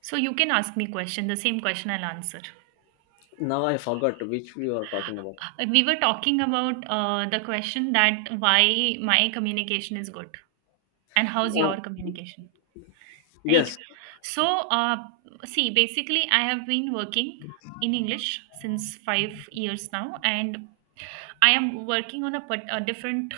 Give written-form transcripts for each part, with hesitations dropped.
So you can ask me question, the same question I'll answer. Now I forgot which we were talking about. We were talking about the question that why my communication is good and how's Oh, your communication, right? yes. So uh, see, basically, I have been working in English since 5 years now, and I am working on a, a different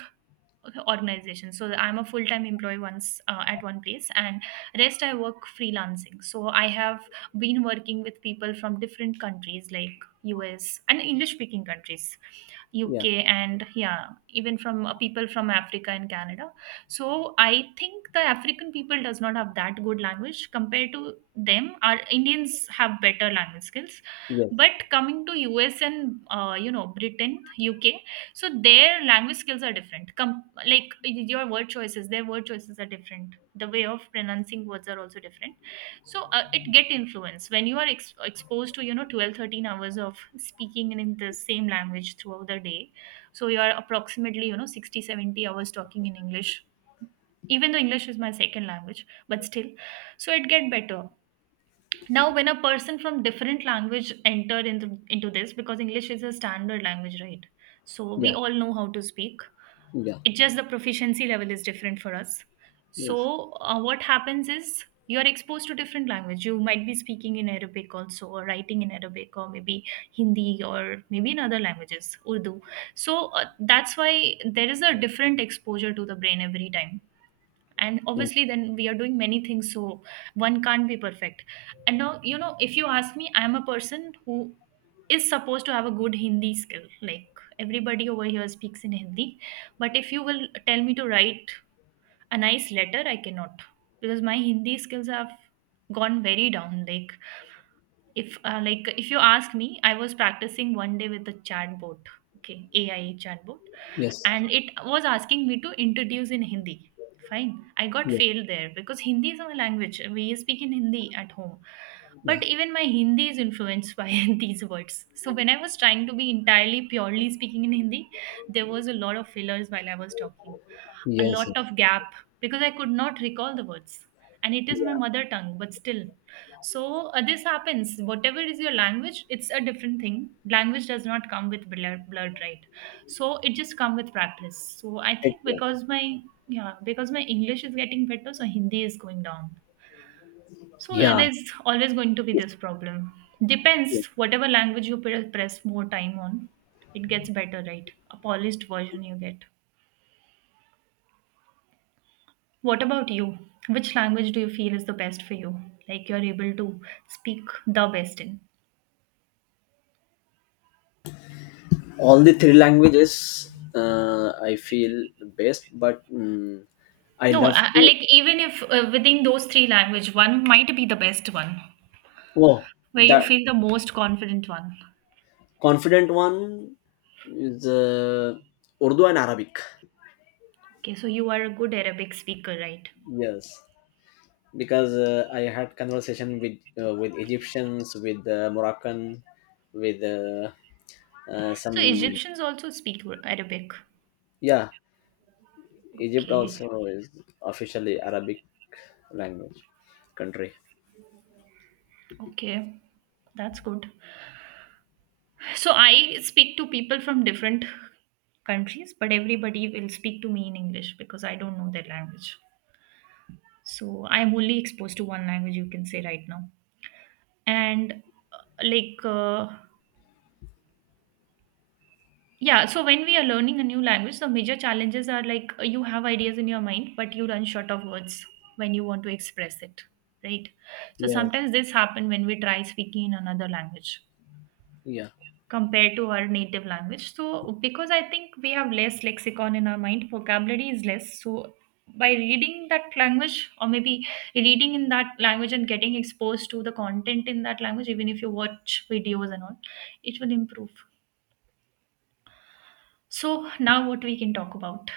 organization, so I'm a full-time employee once at one place and rest I work freelancing. So I have been working with people from different countries like US and English speaking countries, UK, Yeah. and yeah, even from people from Africa and Canada. So I think the African people does not have that good language compared to them. Our Indians have better language skills. Yes. But coming to US and Britain, UK, so their language skills are different. Like your word choices, their word choices are different. The way of pronouncing words are also different. So it get influence when you are exposed to, you know, 12-13 hours of speaking in the same language throughout the day. So you are approximately, you know, 60-70 hours talking in English. Even though English is my second language, but still, so it get better. Now when a person from different language enter into this, because English is a standard language, right? So we Yeah. all know how to speak. Yeah. It's just the proficiency level is different for us. so Yes. uh, what happens is you're exposed to different language. You might be speaking in Arabic also, or writing in Arabic, or maybe Hindi, or maybe in other languages, Urdu. So that's why there is a different exposure to the brain every time. And Mm, obviously then we are doing many things, so one can't be perfect. And now, you know, if you ask me, I am a person who is supposed to have a good Hindi skill, like everybody over here speaks in Hindi. But if you will tell me to write a nice letter, I cannot, because my Hindi skills have gone very down. Like if like if you ask me, I was practicing one day with the chatbot, okay, AI chatbot. Yes. And it was asking me to introduce in Hindi. Fine, I got Yes. failed there because Hindi is my language. We speak in Hindi at home. Yeah. But even my Hindi is influenced by these words. So when I was trying to be entirely purely speaking in Hindi, there was a lot of fillers while I was talking, a lot Yes. of gap because I could not recall the words. And it is my Yeah. mother tongue, but still. So this happens. Whatever is your language, it's a different thing. Language does not come with blood, right? So it just come with practice. So I think Exactly. because my, yeah, because my English is getting better, so Hindi is going down. So Yeah. there's always going to be Yes. this problem. Depends whatever language you press more time on, it gets better, right? A polished version you get. What about you? Which language do you feel is the best for you? Like you're able to speak the best in. All the three languages, I feel best, but I No, love I to. like, even if within those three language, one might be the best one Oh, where you the feel the most confident one. confident one is Urdu and Arabic. Okay, so you are a good Arabic speaker, right? Yes. Because I had conversation with Egyptians, with Moroccan, with So some Egyptians also speak Arabic. yeah. Egypt Okay, also is officially Arabic language country. okay, that's good. So I speak to people from different countries, but everybody will speak to me in English because I don't know their language. So I'm only exposed to one language, you can say right now. And uh, like uh, yeah, so when we are learning a new language, the major challenges are like, you have ideas in your mind, but you run short of words when you want to express it, right? So Yes, sometimes this happen when we try speaking in another language yeah. compared to our native language. So because I think we have less lexicon in our mind, vocabulary is less. So by reading that language, or maybe reading in that language and getting exposed to the content in that language, even if you watch videos and all, it will improve. So now what we can talk about.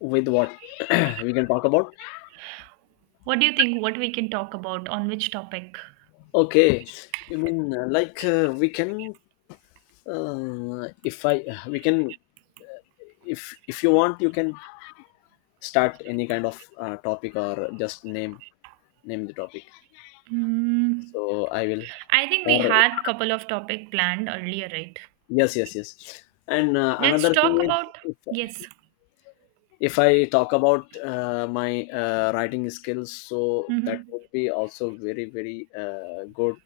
With what we can talk about? What do you think? What we can talk about, on which topic? Okay, you mean like we can if I we can if you want you can start any kind of topic or just name the topic. Hmm. So I will I think we or had couple of topic planned earlier, right? yes, yes, yes. And Let's another thing talk is about, yes. if I talk about my writing skills, so that Mm-hmm. would be also very good.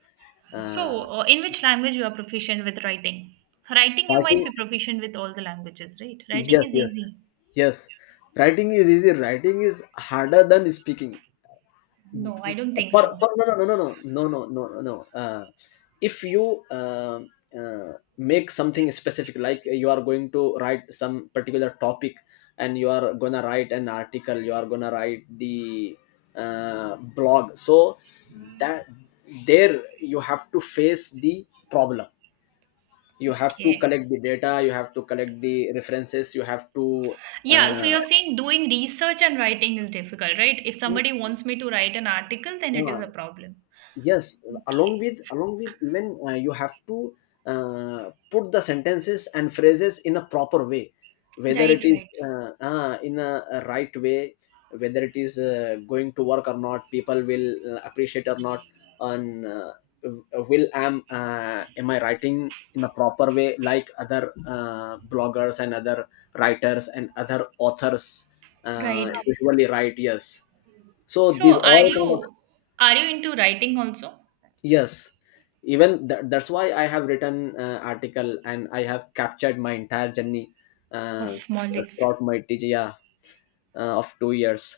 uh, So, in which language you are proficient with writing? Writing you might Writing, be proficient with all the languages, right? Writing yes, is yes, easy. yes. Writing is easy. Writing is harder than speaking No, I don't think so. for no no no no no no no no no uh, if you um uh, make something specific like you are going to write some particular topic and you are gonna write an article, you are gonna write the blog, so that there you have to face the problem. You have to Okay. collect the data, you have to collect the references, you have to Yeah, so uh, you're saying doing research and writing is difficult, right? If no, somebody wants me to write an article, then it is a no, problem. yes, along Okay. with along with even you have to put the sentences and phrases in a proper way, whether Right, it is right, in a right way, whether it is going to work or not, people will appreciate or not, on will am I writing in a proper way like other bloggers and other writers and other authors right. usually write, yes. So So these are all kind of, you, are you into writing also? yes, even that's why I have written article and I have captured my entire journey Of uh, Maldives. throughout my tga of 2 years.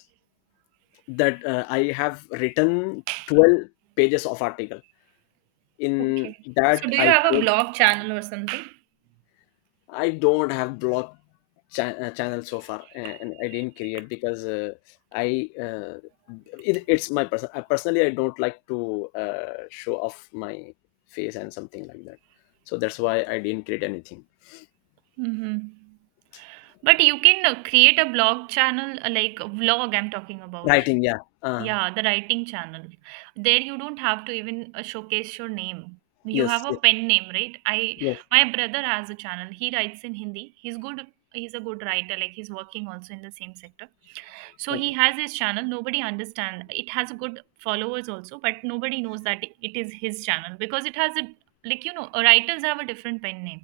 That I have written 12 pages of article. In Okay. So that do you i have a blog channel or something? I don't have block channel so far, and I didn't create because I it, it's my personally I don't like to show off my face and something like that. So that's why I didn't create anything. Mm-hmm. But you can create a blog channel, like a vlog I'm talking about. Writing, yeah. Yeah, the writing channel. There you don't have to even showcase your name. You Yes, have a yes, pen name, right? I, yes. my brother has a channel. He writes in Hindi. He's good. He's a good writer. Like he's working also in the same sector. So he Okay. has his channel, nobody understands. It has good followers also, but nobody knows that it is his channel, because it has a, like, you know, writers have a different pen name,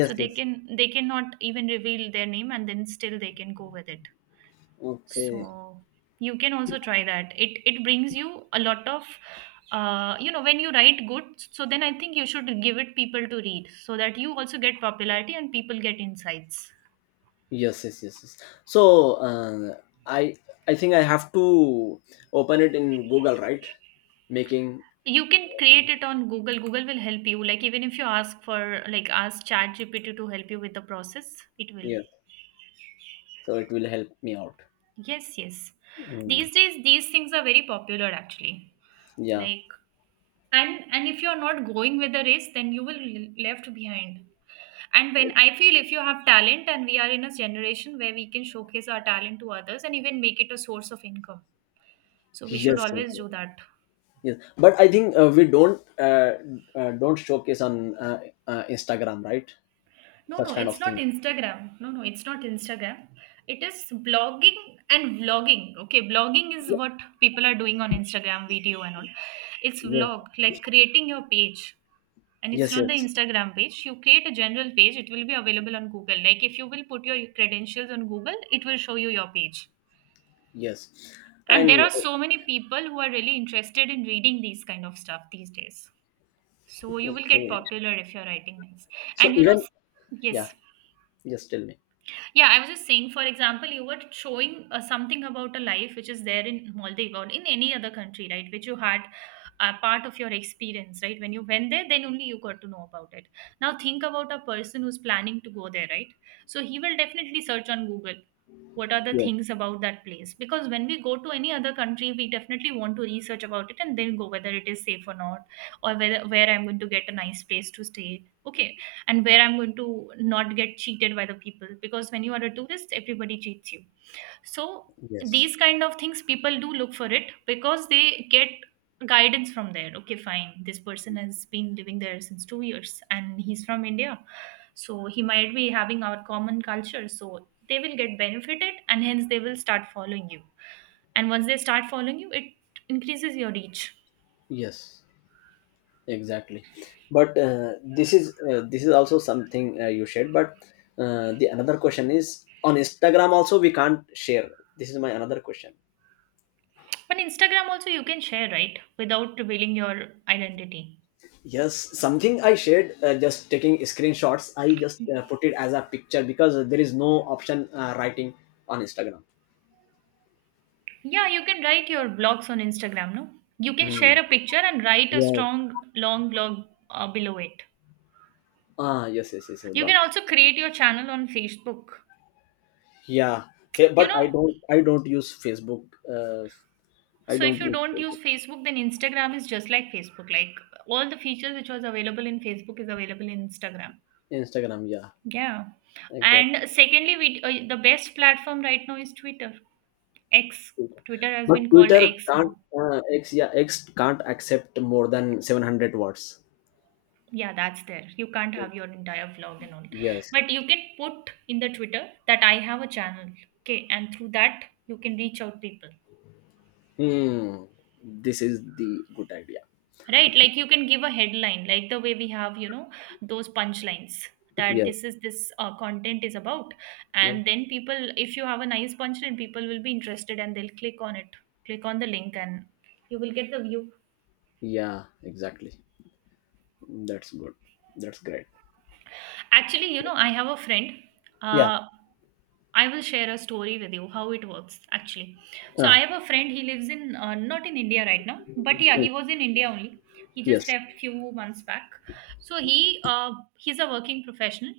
so they yes. can, they cannot even reveal their name, and then still they can go with it. Okay. So you can also try that. It brings you a lot of, you know, when you write good, so then I think you should give it people to read, so that you also get popularity and people get insights. Yes, yes, yes, yes. So I I think I have to open it in Google, right? Making You can create it on Google. Google will help you. Like, even if you ask for, like, ask ChatGPT to help you with the process, it will. yes. So it will help me out. Yes, yes. Mm. These days these things are very popular actually. Yeah. Like, and if you're not going with the race, then you will be left behind. And when I feel, if you have talent and we are in a generation where we can showcase our talent to others and even make it a source of income. So we should Yes, yes, always yes, do that. yes. But I think we don't showcase on Instagram, right? No, no, Such kind it's of not things, Instagram. No, no, it's not Instagram. It is blogging and vlogging. Okay, blogging is what people are doing on Instagram, video and all. It's yes, vlog, like creating your page. And it's yes, not the yes, Instagram page. You create a general page, it will be available on Google. Like if you will put your credentials on Google, it will show you your page. yes. And there And are so many people who are really interested in reading these kind of stuff these days. So you will get okay, popular if you're writing nice. so And you know, even yeah, yes. just tell me, Yeah, I was just saying, for example, you were showing something about a life which is there in Maldives or in any other country, right? Which you had a part of your experience, right? When you went there, then only you got to know about it. Now think about a person who's planning to go there, right? So he will definitely search on Google what are the yes, things about that place, because when we go to any other country we definitely want to research about it and then go, whether it is safe or not, or whether where I'm going to get a nice place to stay, okay, and where I'm going to not get cheated by the people, because when you are a tourist, everybody cheats you. So yes, these kind of things people do look for it because they get guidance from there. Okay, fine. This person has been living there since 2 years and he's from India. So he might be having our common culture. So they will get benefited and hence they will start following you. And once they start following you, it increases your reach. yes, exactly. But this is also something you shared, but the another question is, on Instagram also we can't share. This is my another question. On Instagram also you can share, right? Without revealing your identity. Yes, something I shared just taking screenshots. I just put it as a picture because there is no option writing on Instagram. Yeah, you can write your blogs on Instagram, no? You can Mm. share a picture and write a Yeah. strong, long blog below it. Ah, yes, yes, yes, yes, You can got. also create your channel on Facebook. Yeah, You but know, I don't use Facebook. I so if don't you use don't use Facebook. Facebook, then Instagram is just like Facebook. Like all the features which was available in Facebook is available in Instagram. Instagram. Yeah, Yeah. exactly. And secondly, we, the best platform right now is Twitter. X. Twitter has But been called Twitter X can't. now. X, yeah, X can't accept more than 700 words. Yeah, that's there. You can't have your entire vlog and all. Yes. But you can put in the Twitter that I have a channel. Okay. And through that, you can reach out people. Hmm. This is the good idea. Right? Like you can give a headline, like the way we have, you know, those punchlines that Yes. this is this content is about. Yeah. And then people, if you have a nice punchline, people will be interested and they'll click on it, click on the link, and you will get the view. Yeah. Exactly. That's good. That's great. Actually, you know, I have a friend. Yeah. Uh, I will share a story with you how it works actually. So I Uh, have a friend. He lives in not in India right now, but yeah, mm, he was in India only. He just yes. left few months back. So he's a working professional,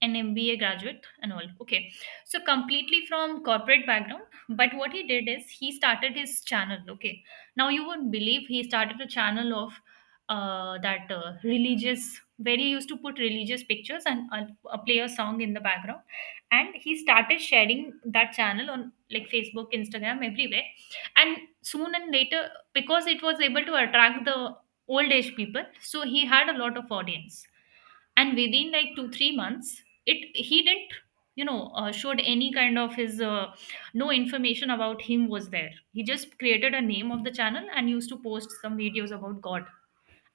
an MBA graduate and all. Okay, so completely from corporate background. But what he did is he started his channel. Okay, now you won't believe he started a channel of that religious where he used to put religious pictures and play a song in the background, and he started sharing that channel on like Facebook, Instagram, everywhere, and soon and later, because it was able to attract the old age people, so he had a lot of audience. And within like 2 3 months, it he didn't, you know, showed any kind of his no information about him was there. He just created a name of the channel and used to post some videos about God,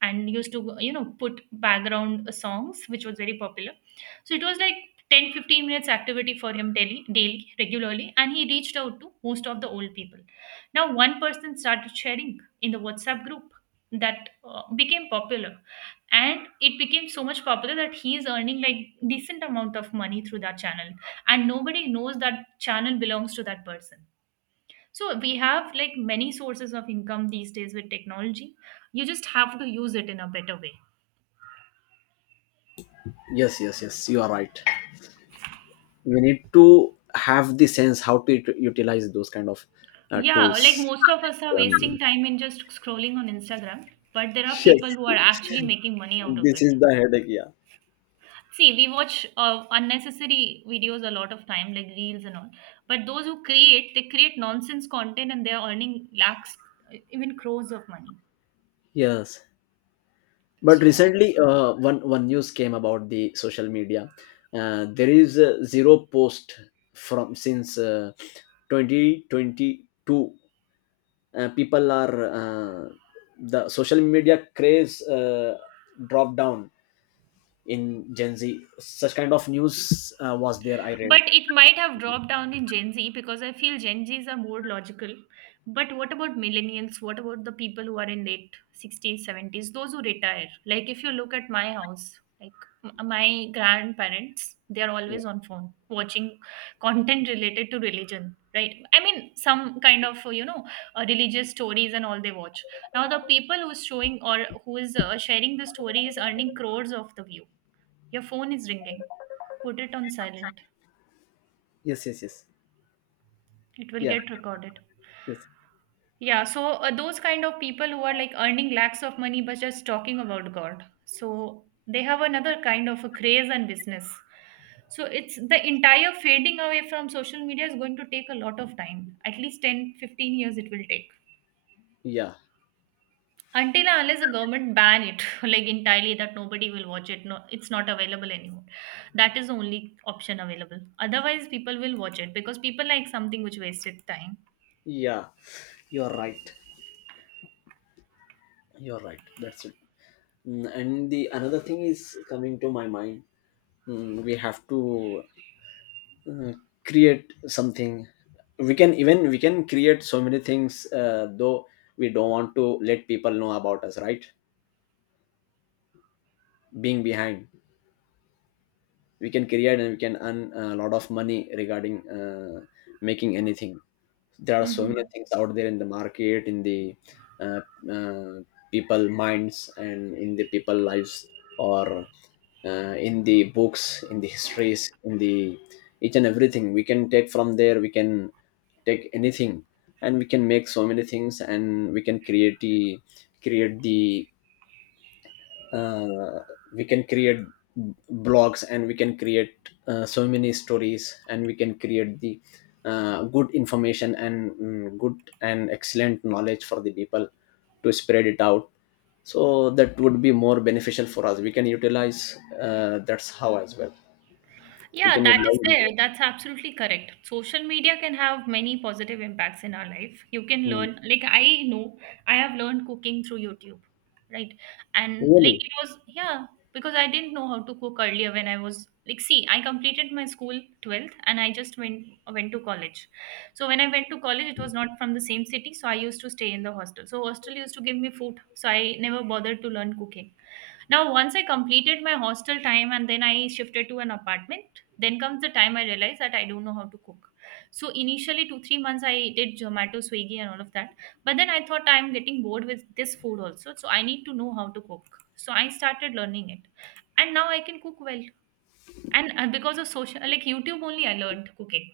and used to, you know, put background songs which was very popular. So it was like 10 15 minutes activity for him, daily, regularly, and he reached out to most of the old people. Now one person started sharing in the WhatsApp group, that became popular, and it became so much popular that he is earning like decent amount of money through that channel, and nobody knows that channel belongs to that person. So we have like many sources of income these days with technology. You just have to use it in a better way. Yes. Yes. Yes. You are right. We need to have the sense how to utilize those kind of Yeah, like tools. most of us are wasting Um, time in just scrolling on Instagram, but there are yes. people who are actually making money out of This it. is the headache. Yeah. See, we watch unnecessary videos a lot of time, like reels and all. But those who create, they create nonsense content and they're earning lakhs, even crores of money. Yes, but So recently, one news came about the social media. There is zero post from since 2022. Uh, people are the social media craze dropped down in gen z, such kind of news was there, I read. but it might have dropped down in Gen Z because I feel Gen Zs are more logical. But what about millennials? What about the people who are in late 60s, 70s, those who retire? Like if you look at my house, like my grandparents, they are Yeah, always on phone watching content related to religion, right? I mean, some kind of, you know, religious stories and all they watch. Now the people who's showing or who is sharing the story is earning crores of the view. Your phone is ringing. Put it on silent. yes, yes, yes, It will yeah, get recorded. yes, Yeah, so those kind of people who are like earning lakhs of money but just talking about God. So they have another kind of a craze and business. So it's the entire fading away from social media is going to take a lot of time. At least 10, 15 years it will take. yeah, Until and unless the government ban it like entirely that nobody will watch it. No, it's not available anymore. That is the only option available. Otherwise people will watch it because people like something which wasted time. yeah, you're right, you're right, that's it. Mm, and the another thing is coming to my mind. Mm, we have to uh, create something. We can even, we can create so many things though we don't want to let people know about us, right? Being behind, we can create and we can earn a lot of money regarding making anything. There are so Hmm. many things out there in the market, in the uh, uh, people minds and in the people lives, or in the books, in the histories, in the each and everything. We can take from there, we can take anything, and we can make so many things and we can create the uh, we can create blogs and we can create so many stories, and we can create the good information and good and excellent knowledge for the people to spread it out. So that would be more beneficial for us. We can utilize that's how as well we Yeah, can that is utilize there. it. That's absolutely correct. Social media can have many positive impacts in our life. You can Mm. learn, like, I know I have learned cooking through YouTube, right? And, like, Really, it was, yeah, because I didn't know how to cook earlier when I was, like, see, I completed my school 12th and I just went to college. So when I went to college, it was not from the same city, so I used to stay in the hostel. So hostel used to give me food, so I never bothered to learn cooking. Now, once I completed my hostel time and then I shifted to an apartment, then comes the time I realized that I don't know how to cook. So, initially, two, 3 months I did Zomato, Swiggy, and all of that. But then I thought I'm getting bored with this food also. So, I need to know how to cook. So, I started learning it. And now I can cook well. And because of social, like YouTube only, I learned cooking.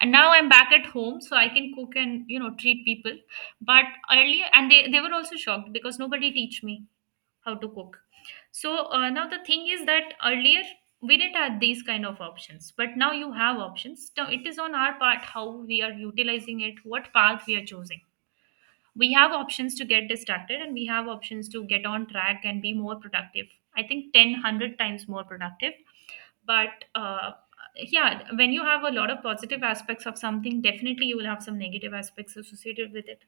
And now I'm back at home, so I can cook and, you know, treat people. But earlier, and they were also shocked because nobody teach me how to cook. So now the thing is that earlier we didn't have these kind of options, but now you have options. Now it is on our part how we are utilizing it, what path we are choosing. We have options to get distracted and we have options to get on track and be more productive. I think 10 100 times more productive. But yeah, when you have a lot of positive aspects of something, definitely you will have some negative aspects associated with it.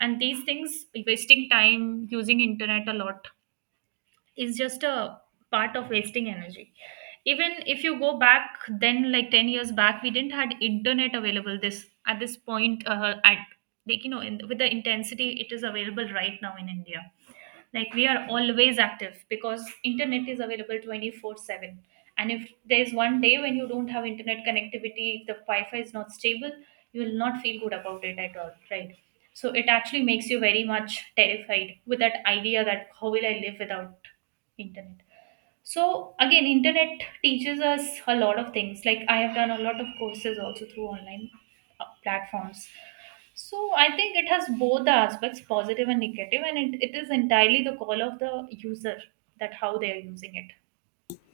And these things, wasting time, using internet a lot, is just a part of wasting energy. Even if you go back then like 10 years back, we didn't had internet available this at this point, at like, you know, with the intensity it is available right now in India. Like we are always active because internet is available 24/7, and if there's one day when you don't have internet connectivity, if the wi-fi is not stable, you will not feel good about it at all, right? So it actually makes you very much terrified with that idea that how will I live without internet? So again, internet teaches us a lot of things. Like I have done a lot of courses also through online platforms. So I think it has both the aspects, positive and negative, and it is entirely the call of the user that how they are using it.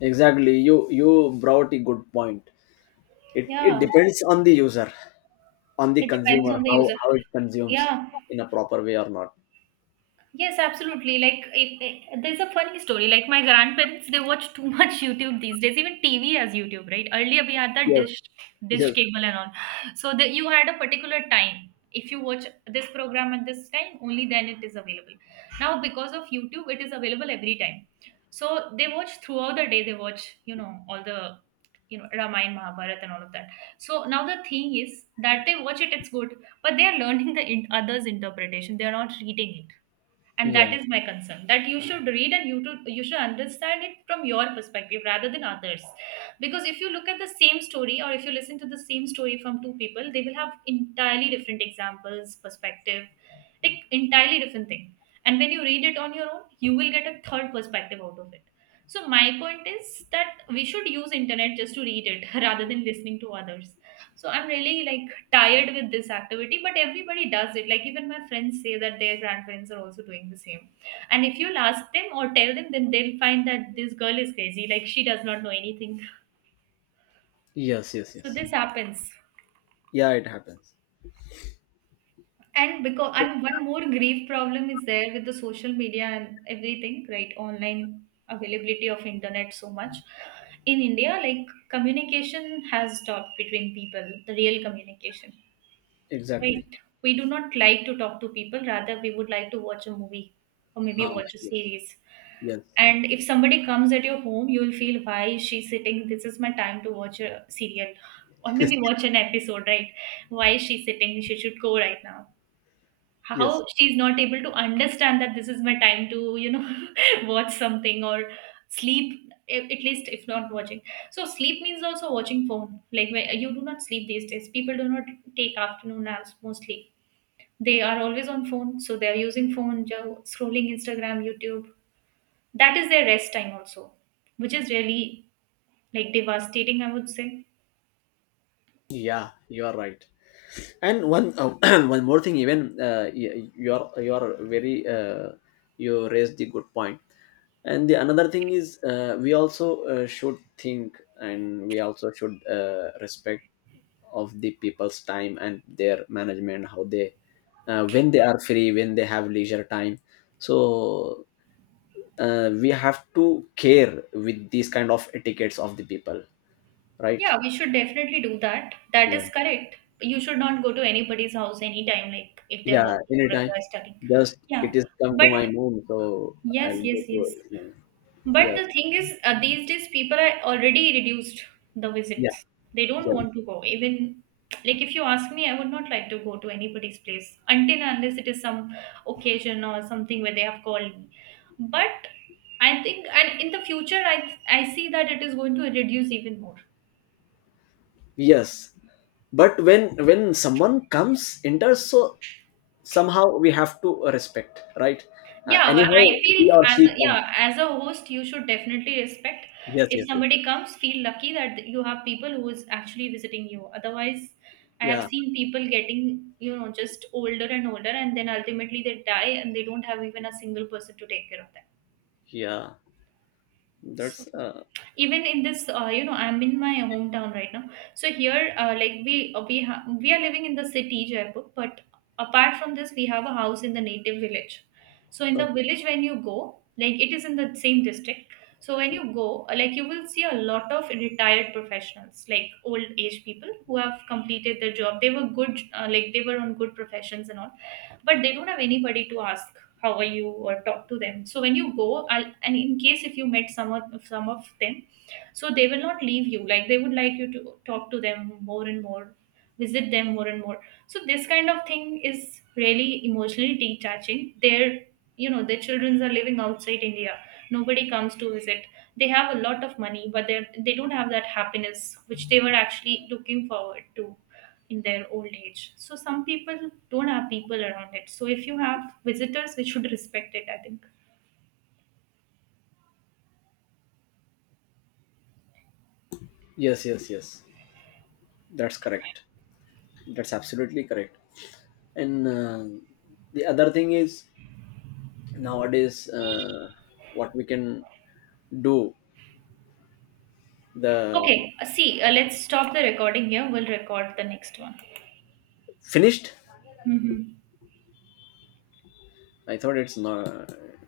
exactly. You brought a good point. It Yeah, depends on the user, on the it depends consumer, on the how user. It consumes Yeah, in a proper way or not, yes, absolutely. Like, there's a funny story. Like, my grandparents, they watch too much YouTube these days. Even TV has YouTube, right? Earlier, we had that yes. Dish Yes. cable and all. So that you had a particular time. If you watch this program at this time, only then it is available. Now, because of YouTube, it is available every time. So they watch throughout the day. They watch, you know, all the, you know, Ramayana, Mahabharat, and all of that. So now the thing is that they watch it. It's good, but they are learning the others' interpretation. They are not reading it, and Yeah. that is my concern, that you should read and you should understand it from your perspective rather than others. Because if you look at the same story or if you listen to the same story from two people, they will have entirely different examples, perspective, like entirely different thing. And when you read it on your own, you will get a third perspective out of it. So my point is that we should use internet just to read it rather than listening to others. So I'm really like tired with this activity, but everybody does it. Like even my friends say that their grandparents are also doing the same, and if you'll ask them or tell them, then they'll find that this girl is crazy, like she does not know anything. Yes. Yes. So Yes. this happens. Yeah. It happens. And one more grief problem is there with the social media and everything, right? Online availability of internet so much in India, like communication has stopped between people, the real communication. Exactly. Right. We do not like to talk to people, rather, we would like to watch a movie or maybe Ah. watch a Yes. series. Yes. And if somebody comes at your home, you will feel, why is she sitting? This is my time to watch a serial or Yes. maybe watch an episode, right? Why is she sitting? She should go right now. Yes. How she's not able to understand that this is my time to, you know, watch something or sleep, at least if not watching. So, sleep means also watching phone. Like, where you do not sleep these days. People do not take afternoon naps mostly. They are always on phone, so they are using phone, scrolling Instagram, YouTube. That is their rest time also, which is really like devastating, I would say. Yeah. You are right. And one one more thing. Even you are, you are very you raised the good point. And the another thing is we also should think, and we also should respect of the people's time and their management, how they when they are free, when they have leisure time. So we have to care with these kind of etiquettes of the people, right? Yeah, we should definitely do that. That Yeah, is correct. You should not go to anybody's house anytime, like if they're yeah, working or if anytime. they're studying. Just Yeah, it is come to my but moon, so yes, I'll go yes, to yes. it. But Yes, the thing is, these days people are already reduced the yeah, visits. They don't yes, want to go. Even like if you ask me, I would not like to go to anybody's place until and unless it is some occasion or something where they have called me. But I think, and in the future, I see that it is going to reduce even more. yes. But when someone comes enters, so somehow we have to respect, right? Uh, Yeah, well, anyhow I he feel or as she comes, yeah, as a host, you should definitely respect. yes, If yes, yes, somebody comes, feel lucky that you have people who is actually visiting you. Otherwise, I have yeah, seen people getting, you know, just older and older, and then ultimately they die and they don't have even a single person to take care of them. yeah. So, that's even in this, you know, I'm in my hometown right now. So here, like we are living in the city, Jaipur. But apart from this, we have a house in the native village. So in uh, the village, when you go, like it is in the same district. So when you go, like you will see a lot of retired professionals, like old age people who have completed their job. They were good, like they were on good professions and all, but they don't have anybody to ask how are you or talk to them. So when you go and in case if you met some of them, so they will not leave you, like they would like you to talk to them more and more, visit them more and more. So this kind of thing is really emotionally detaching their, you know, their children are living outside India, nobody comes to visit. They have a lot of money, but they don't have that happiness which they were actually looking forward to in their old age. So some people don't have people around it, so if you have visitors we should respect it, I think. yes, yes, yes, that's correct, that's absolutely correct. And the other thing is, nowadays what we can do, the Okay, see, let's stop the recording here, we'll record the next one. finished, Hmm. I thought it's not.